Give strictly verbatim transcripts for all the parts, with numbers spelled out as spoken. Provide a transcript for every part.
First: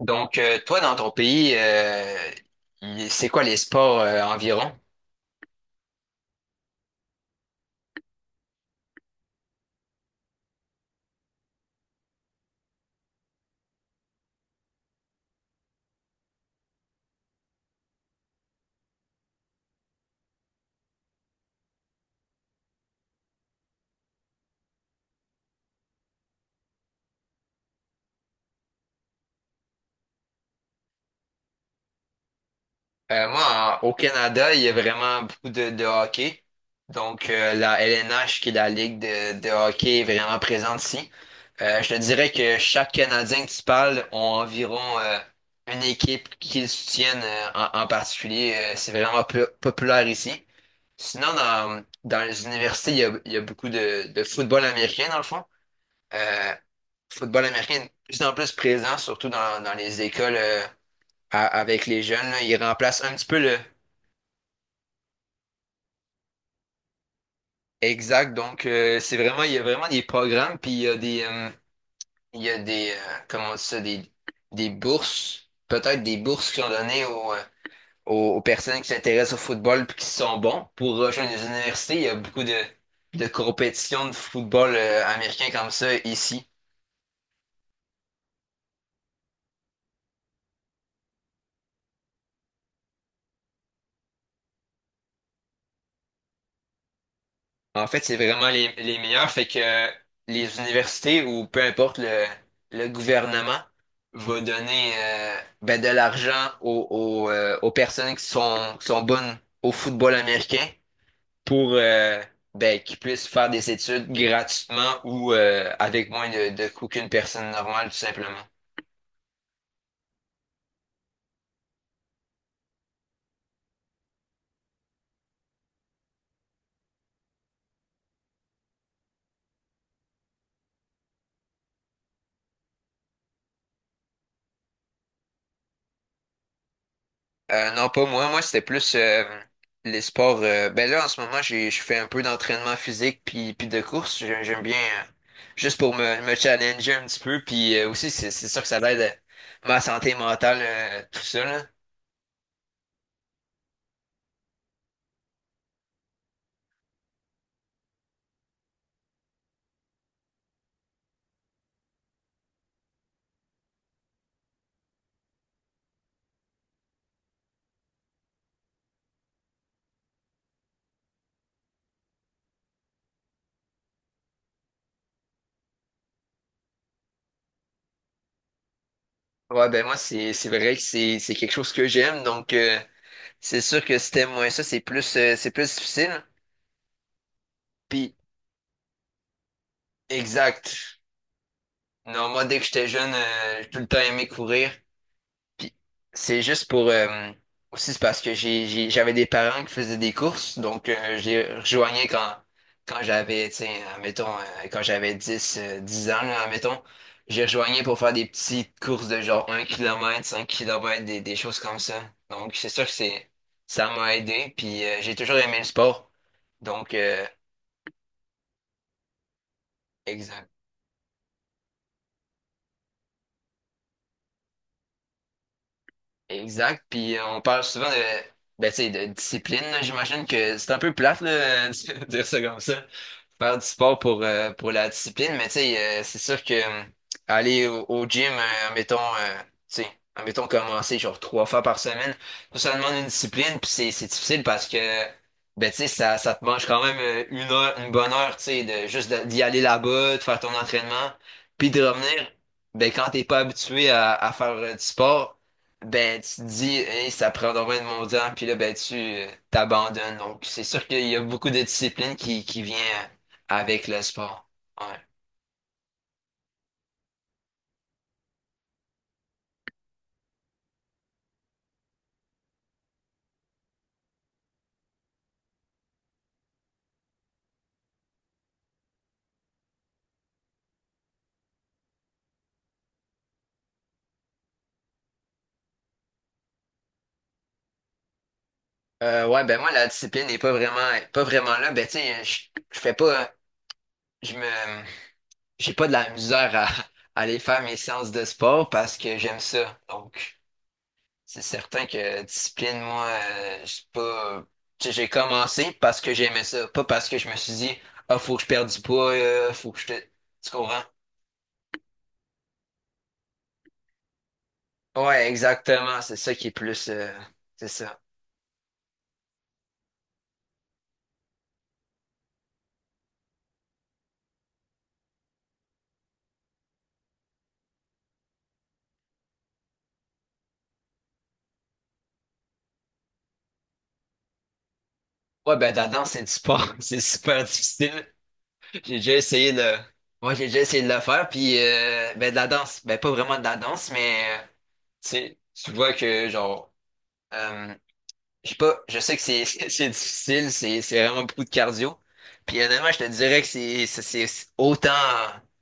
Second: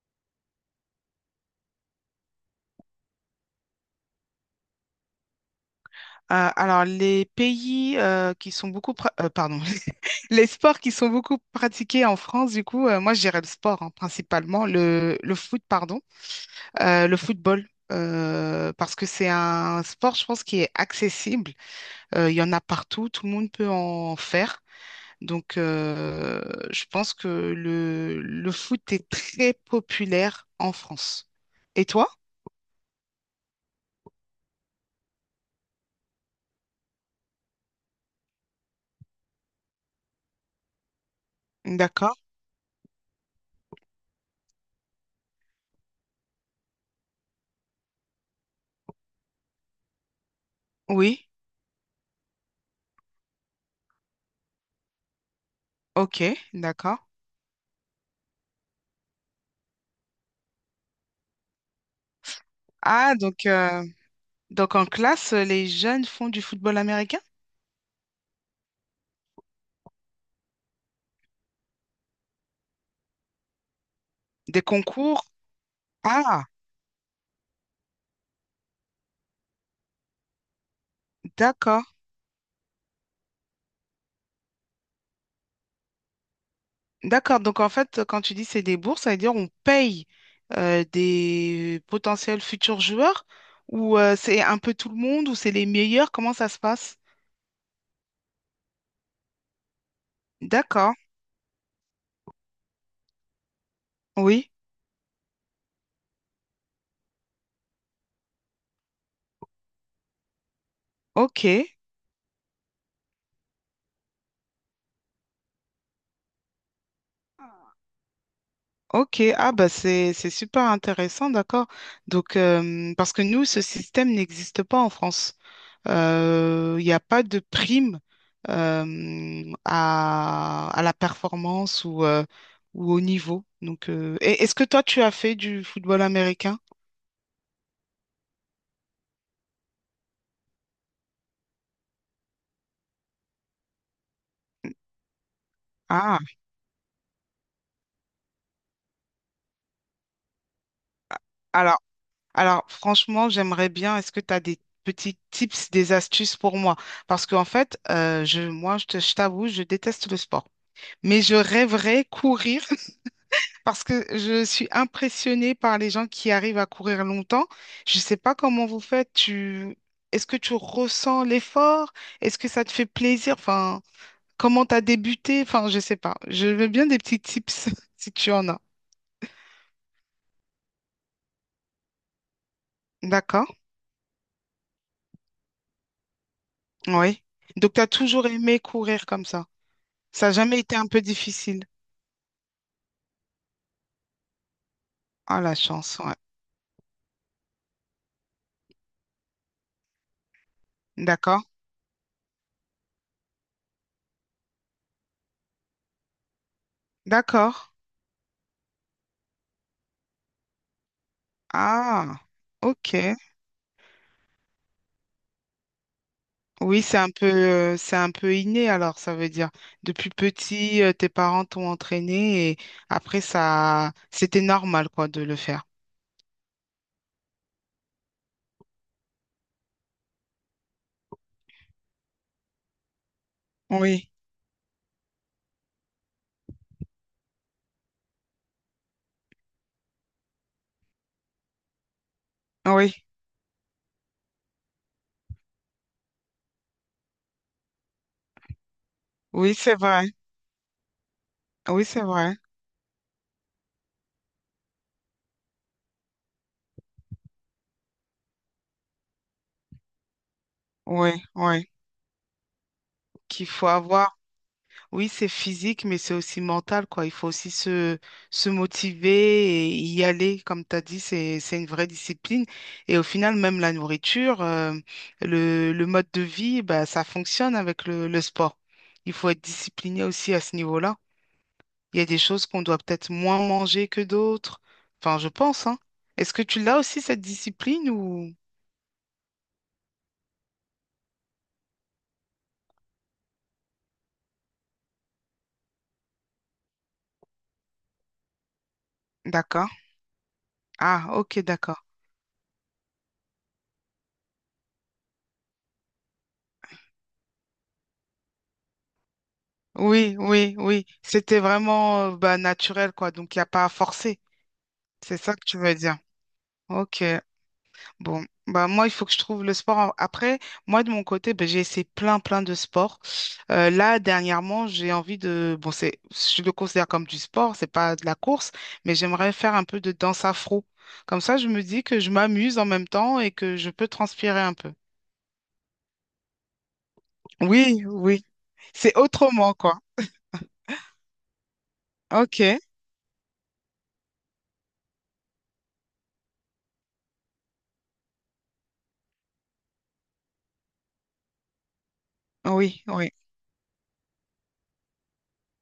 Donc, euh, toi, dans ton pays, euh, il- c'est quoi les sports euh, environ? Euh, alors, les pays euh, qui sont beaucoup... pra- euh, pardon. Les sports qui sont beaucoup pratiqués en France, du coup, euh, moi, je dirais le sport, hein, principalement. Le, le foot, pardon. Euh, le football, euh, parce que c'est un sport, je pense, qui est accessible. Euh, Il y en a partout. Tout le monde peut en faire. Donc, euh, je pense que le, le foot est très populaire en France. Et toi? Euh, moi, en- au Canada, il y a vraiment beaucoup de, de hockey. Donc, euh, la L N H, qui est la ligue de, de hockey, est vraiment présente ici. Euh, je te D'accord. dirais que chaque Canadien que tu parles ont environ euh, une équipe qu'ils soutiennent euh, en, en particulier. Euh, c'est vraiment po- populaire ici. Oui. Sinon, dans, dans les universités, il y a, il y a beaucoup de, de football américain, dans le fond. OK. Euh, D'accord. Football américain est de plus en plus présent, surtout dans, dans les écoles euh, à- avec les jeunes. Là. Il remplace un Ah, petit peu donc... le euh, Donc en classe, les jeunes font du football américain? exact. Donc, euh, c'est vraiment, il y a vraiment des programmes, puis il y a des, euh, il y a des, euh, comment on dit ça, des, Des des concours? bourses, peut-être des Ah, bourses qui sont données aux, euh, aux, aux personnes qui s'intéressent au football puis qui sont bons pour rejoindre les d'accord. universités. Il y a beaucoup de, de compétitions de football euh, américain comme ça ici. D'accord. Donc en fait, quand tu dis c'est des bourses, ça veut dire on paye euh, des potentiels futurs joueurs ou euh, c'est un peu tout le monde ou c'est les meilleurs? Comment ça se passe? En fait, c'est vraiment les, les meilleurs. Fait que euh, les D'accord. universités ou peu importe le, le gouvernement va Oui. donner euh, ben, de l'argent aux, aux, euh, aux personnes qui sont, qui sont bonnes au football américain pour OK. euh, ben, qu'ils puissent faire des études gratuitement ou euh, avec moins de, de coûts qu'une personne normale, tout simplement. OK. Ah bah c'est c'est super intéressant, d'accord. Donc euh, parce que nous, ce système n'existe pas en France. Euh, Il n'y a pas de prime euh, à, à la performance ou, euh, ou au niveau. Donc, euh, et- est-ce que toi, tu as fait du football américain? Euh, non, pas moi. Moi, c'était plus euh, les sports. Euh, ben là, en ce moment, j'ai, je fais un peu d'entraînement physique puis, puis de course. J'ai- J'aime bien euh, juste pour Ah, me, me challenger un petit peu. Puis euh, aussi, c'est c'est sûr que ça aide euh, ma santé mentale, euh, tout ça, là. alors, alors franchement, j'aimerais bien. Est-ce que tu as des petits tips, des astuces pour moi? Parce qu'en fait, euh, je, moi, je te- je t'avoue, je déteste le sport. Mais je rêverais courir parce que je suis impressionnée par les gens qui arrivent à courir longtemps. Je ne sais pas comment vous faites. Tu... Est-ce que tu ressens l'effort? Est-ce que ça te fait plaisir? Enfin, comment tu as débuté? Enfin, je ne sais pas. Je veux bien des petits tips si tu en as. Ouais, ben moi, c'est c'est vrai que c'est c'est quelque chose que j'aime. Donc, euh, D'accord? c'est sûr que si t'aimes moins ça, c'est plus euh, c'est plus difficile. Oui. Donc, tu as Puis, toujours aimé courir comme ça. Ça n'a jamais été un exact. peu difficile. Non, moi, dès que j'étais jeune, euh, j'ai tout le temps aimé courir. Ah, la Puis chance, ouais. c'est juste pour euh, aussi c'est parce que j'ai j'ai- j'avais des parents qui faisaient des courses, donc euh, D'accord? j'ai rejoigné quand quand j'avais, tiens admettons, euh, quand j'avais dix euh, dix ans, là, admettons, j'ai D'accord. rejoigné pour faire des petites courses de genre un kilomètre cinq kilomètres des, des choses comme ça. Ah, Donc c'est sûr ok. que c'est ça m'a aidé, puis euh, j'ai toujours aimé le sport. Oui, Donc c'est un euh, peu, euh, c'est un peu inné alors, ça veut dire. Depuis exact. petit, euh, tes parents t'ont entraîné et après, ça, c'était normal, quoi, de le faire. Exact. Puis euh, on parle souvent de ben, tu sais, de discipline, là. J'imagine que c'est un peu plate là, de dire ça comme ça. Faire du sport Oui, pour, euh, pour la discipline, mais tu sais, euh, c'est sûr que euh, aller au, au gym, euh, admettons, euh, tu sais, admettons commencer genre trois fois par semaine, ça, ça demande oui, une discipline, puis c'est c'est difficile parce que, ben tu sais, ça, ça te mange quand même euh, une heure, une bonne heure, tu sais, de juste de- d'y oui, aller c'est vrai. là-bas, de faire ton entraînement, puis de Oui, c'est revenir, vrai. ben quand t'es pas habitué à, à faire euh, du sport. Ben, tu te dis, hey, ça prend donc bien de mon temps, puis là, ben, tu euh, t'abandonnes. Donc, c'est sûr qu'il Oui, y a beaucoup de oui. discipline qui, qui vient euh, Qu'il faut avec le avoir. sport. Ouais. Oui, c'est physique, mais c'est aussi mental, quoi. Il faut aussi se, se motiver et y aller. Comme tu as dit, c'est, c'est une vraie discipline. Et au final, même la nourriture, euh, le, le mode de vie, bah, ça fonctionne avec le, le sport. Il faut être discipliné aussi à ce niveau-là. Il y a des choses qu'on doit peut-être moins manger que d'autres. Enfin, je pense, hein. Est-ce que tu l'as aussi, cette discipline ou... Euh, ouais, ben moi, la discipline n'est pas vraiment, pas vraiment là. Ben, tu sais, je, je fais pas, je me, j'ai pas de la misère à, à aller faire mes séances de sport parce que j'aime D'accord. ça. Donc, Ah, ok, c'est d'accord. certain que discipline, moi, euh, je suis pas, tu sais, j'ai commencé parce que j'aimais ça, pas parce que je me suis dit, ah, faut que je perde du poids, euh, faut que je te, Oui, tu oui, comprends? oui. C'était vraiment, euh, bah, naturel, quoi. Donc, il n'y a pas à forcer. C'est Ouais, ça que tu veux dire. exactement. C'est ça qui est plus, Ok. euh, c'est ça. Bon, bah moi, il faut que je trouve le sport. en- Après, moi, de mon côté, bah j'ai essayé plein, plein de sports. Euh, là, dernièrement, j'ai envie de... Bon, c'est, je le considère comme du sport, c'est pas de la course, mais j'aimerais faire un peu de danse afro. Comme ça, je me dis que je m'amuse en même temps et que je peux transpirer un peu. Ouais, ben, la danse, c'est du sport. C'est super Oui, difficile. oui. J'ai C'est déjà essayé autrement, de… quoi. Moi, j'ai déjà essayé de le faire, puis euh, ben, de la Ok. danse. Ben, pas vraiment de la danse, mais euh, tu sais, tu vois que, genre, euh, je sais pas, je sais que c'est c'est c'est difficile, c'est c'est vraiment beaucoup de cardio. Puis Oui, honnêtement, je te oui. dirais que c'est c'est c'est autant,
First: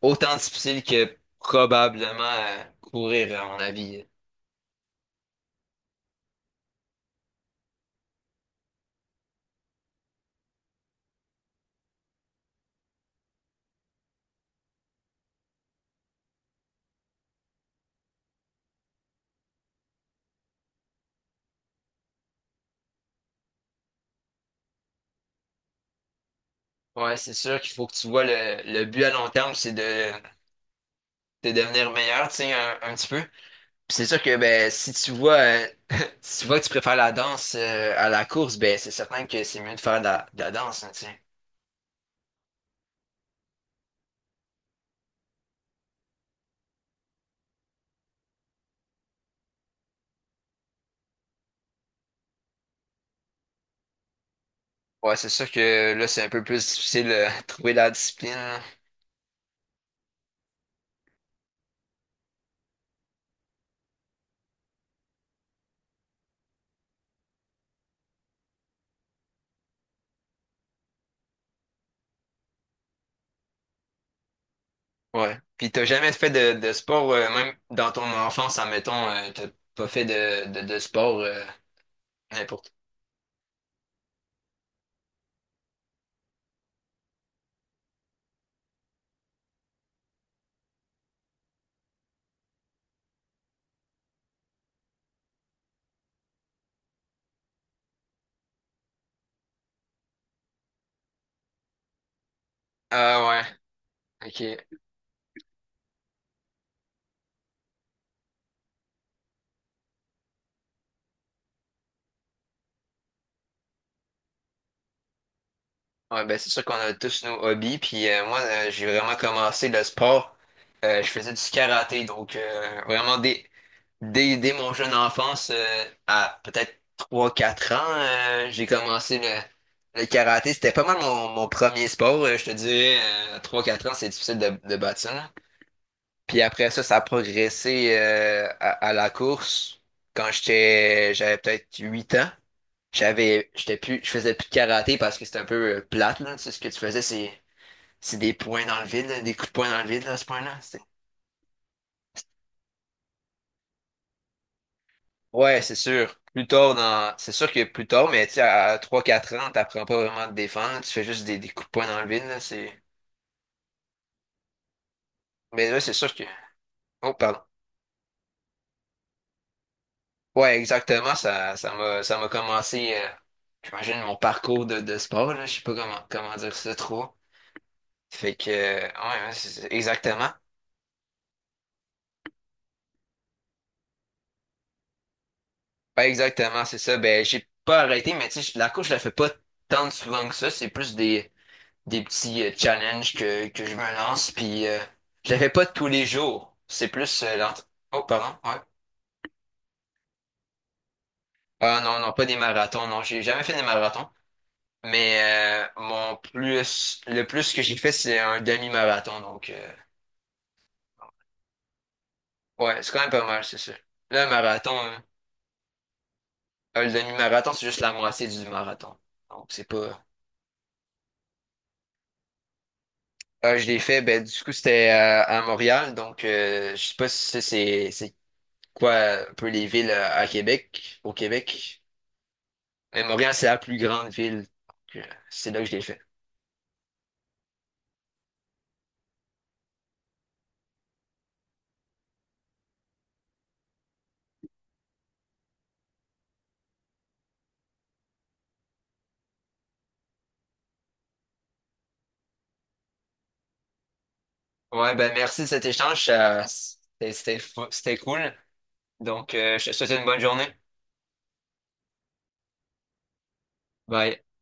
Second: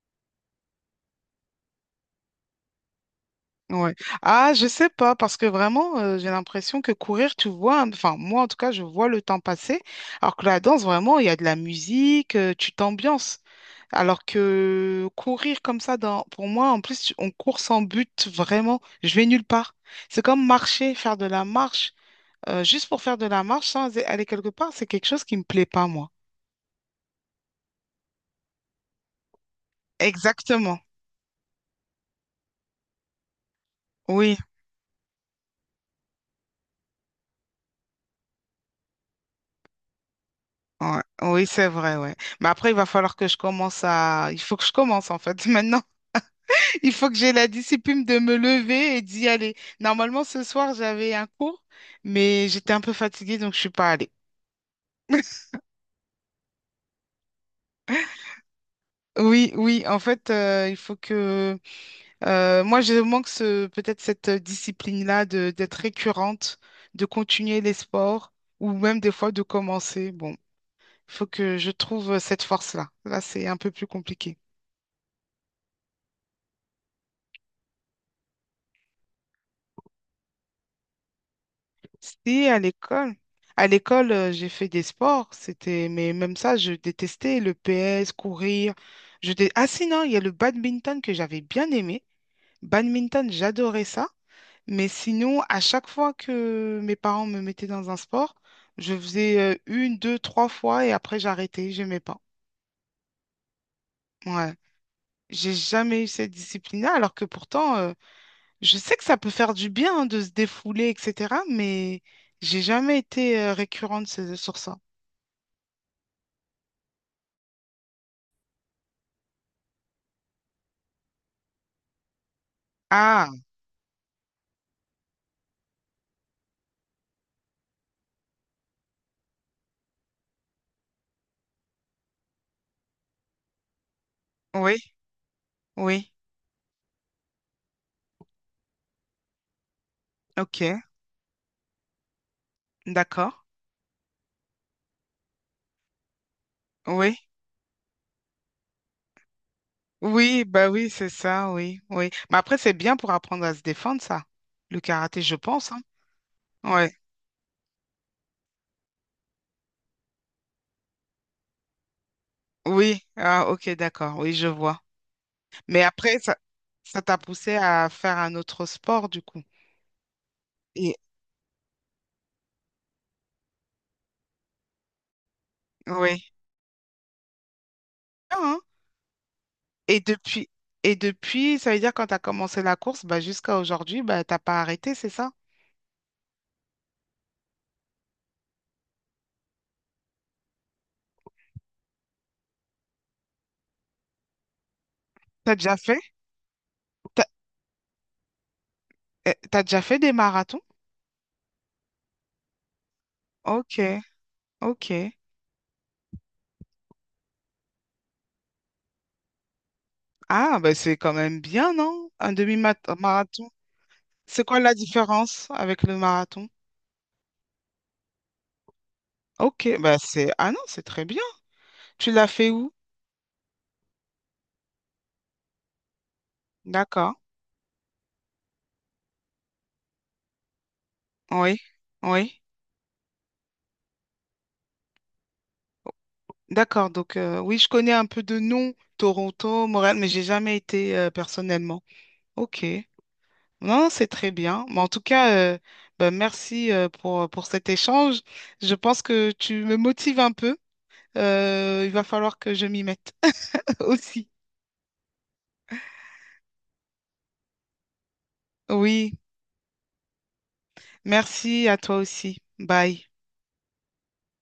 autant difficile que probablement euh, courir, à mon Ouais. avis. Ah, je sais pas, parce que vraiment, euh, j'ai l'impression que courir, tu vois, hein, enfin, moi en tout cas, je vois le temps passer, alors que la danse, vraiment, il y a de la musique, euh, tu t'ambiances. Alors que courir comme ça, dans, pour moi, en plus, tu- on court sans but, vraiment, je vais nulle part. C'est comme marcher, faire de la marche, euh, juste pour faire de la marche sans aller quelque part, c'est quelque chose qui me plaît pas, moi. Ouais, c'est sûr qu'il faut que tu vois le, le but à long terme, c'est de, Exactement. de devenir meilleur, tu sais, un, un petit peu. Puis c'est sûr que Oui, ben si tu vois euh, si tu vois que tu préfères la danse euh, à la course, ben c'est certain que c'est mieux de faire de la, de la danse, hein, ouais. tu sais. Oui, c'est vrai, ouais. Mais après, il va falloir que je commence à... Il faut que je commence, en fait, maintenant. Il faut que j'ai la discipline de me lever et d'y aller. Normalement, ce soir, j'avais un cours, mais j'étais un peu fatiguée, donc je suis pas allée. Ouais, c'est sûr que là, c'est un peu plus difficile euh, de trouver la discipline. Là. Oui, oui, en fait, euh, il faut que... euh, moi, je manque ce, peut-être cette discipline-là de, d'être récurrente, de continuer les sports, ou même des fois de commencer. Bon, il faut que je trouve cette force-là. Là, c'est un peu plus compliqué. Ouais. Puis t'as jamais fait de, de sport, euh, même dans ton enfance, admettons, euh, t'as pas fait de, de, de sport euh, Si, à n'importe. l'école. À l'école, euh, j'ai fait des sports, c'était, mais même ça, je détestais le P S, courir. Je dé- Ah si, non, il y a le badminton que j'avais bien aimé. Badminton, j'adorais ça. Mais sinon, à chaque fois que mes parents me mettaient dans un sport, je faisais euh, une, deux, trois fois et après j'arrêtais, j'aimais pas. Ah ouais, Ouais. ok. J'ai jamais eu cette discipline-là, alors que pourtant, euh, je sais que ça peut faire du bien hein, de se défouler, et cetera. Mais j'ai jamais été euh, récurrente ce- sur ça. Ouais, ben c'est sûr qu'on a tous nos hobbies. Puis euh, moi, euh, j'ai vraiment commencé le sport. Euh, je faisais du karaté, donc euh, vraiment Ah, des, dès, dès mon jeune enfance, euh, à peut-être trois quatre ans, euh, j'ai commencé le, le karaté. C'était pas mal mon, mon premier sport, euh, je te dirais. Euh, à trois quatre ans, c'est difficile de, de oui, battre ça. Là. oui, Puis après ça, ça a progressé euh, à, à la course. Quand ok, j'étais, J'avais peut-être huit ans, d'accord, j'avais, j'étais plus, je faisais plus de karaté parce que c'était un peu euh, plate, là. Tu sais, ce que tu faisais, oui, c'est, c'est des points dans le vide, là, des coups de poing dans le vide, là, à ce oui, point-là. bah oui, c'est ça, oui, oui. Mais après, c'est bien pour apprendre à se défendre, ça, le karaté, je Ouais, pense, c'est hein. sûr. Plus tard Ouais, dans, C'est sûr que plus tard, mais tu sais, à trois quatre ans, t'apprends pas vraiment à te défendre, tu fais juste des, des coups de poing dans le vide, là, c'est… oui, ah, ok, d'accord, oui, je vois. Mais là, Mais c'est sûr après, que… ça, ça Oh, t'a pardon. poussé à faire un autre sport, du coup. Ouais, Et exactement, ça, ça m'a, ça m'a commencé, euh, j'imagine, mon parcours de, de sport, là, je sais pas comment, oui, comment dire ça trop. Fait bien, que, hein. euh, ouais, ouais, c'est- c'est- Et exactement. depuis, et depuis, ça veut dire quand t'as commencé la course, bah jusqu'à aujourd'hui, bah t'as pas arrêté, c'est ça? Ouais, exactement, c'est ça. Ben, j'ai pas arrêté, mais tu sais, je- la course, je la fais pas tant souvent que ça, c'est plus des… des petits euh, challenges que, que je me lance, puis euh, je la fais T'as pas déjà tous fait? les jours. C'est plus T'as, euh, l'entra- Oh, pardon, ouais. euh, t'as déjà fait des marathons? Ah non, non, pas des marathons, non, j'ai jamais fait des Ok, marathons. ok. Mais euh, mon plus, le plus que j'ai fait, c'est un demi-marathon, donc euh, Ah, ben c'est quand même bien, non? Un ouais, c'est quand même pas mal, demi-marathon. c'est sûr. Là, un C'est quoi marathon, la hein, différence avec le marathon? euh, le demi-marathon, c'est juste la moitié du marathon. Donc c'est Ok, bah pas. c'est... Ah non, c'est très bien. Tu l'as fait où? Ah, je l'ai fait, ben du coup c'était à, à Montréal, donc euh, je sais pas D'accord. si c'est c'est c'est quoi euh, un peu les villes à à Québec, au Oui, Québec. oui. Mais Montréal, c'est la plus grande ville. Donc, euh, C'est là que je l'ai fait. D'accord, donc euh, oui, je connais un peu de nom, Toronto, Montréal, mais j'ai jamais été euh, personnellement. Ok. Non, c'est très bien. Mais en tout cas, euh, ben, merci euh, pour, pour cet échange. Je pense que tu me motives un peu. Euh, il va falloir que je m'y mette aussi. Ouais, ben merci de cet échange. Ça- C'était c'était fou- c'était cool. Oui. Donc, euh, je te souhaite une bonne journée. Merci à toi aussi. Bye. Bye.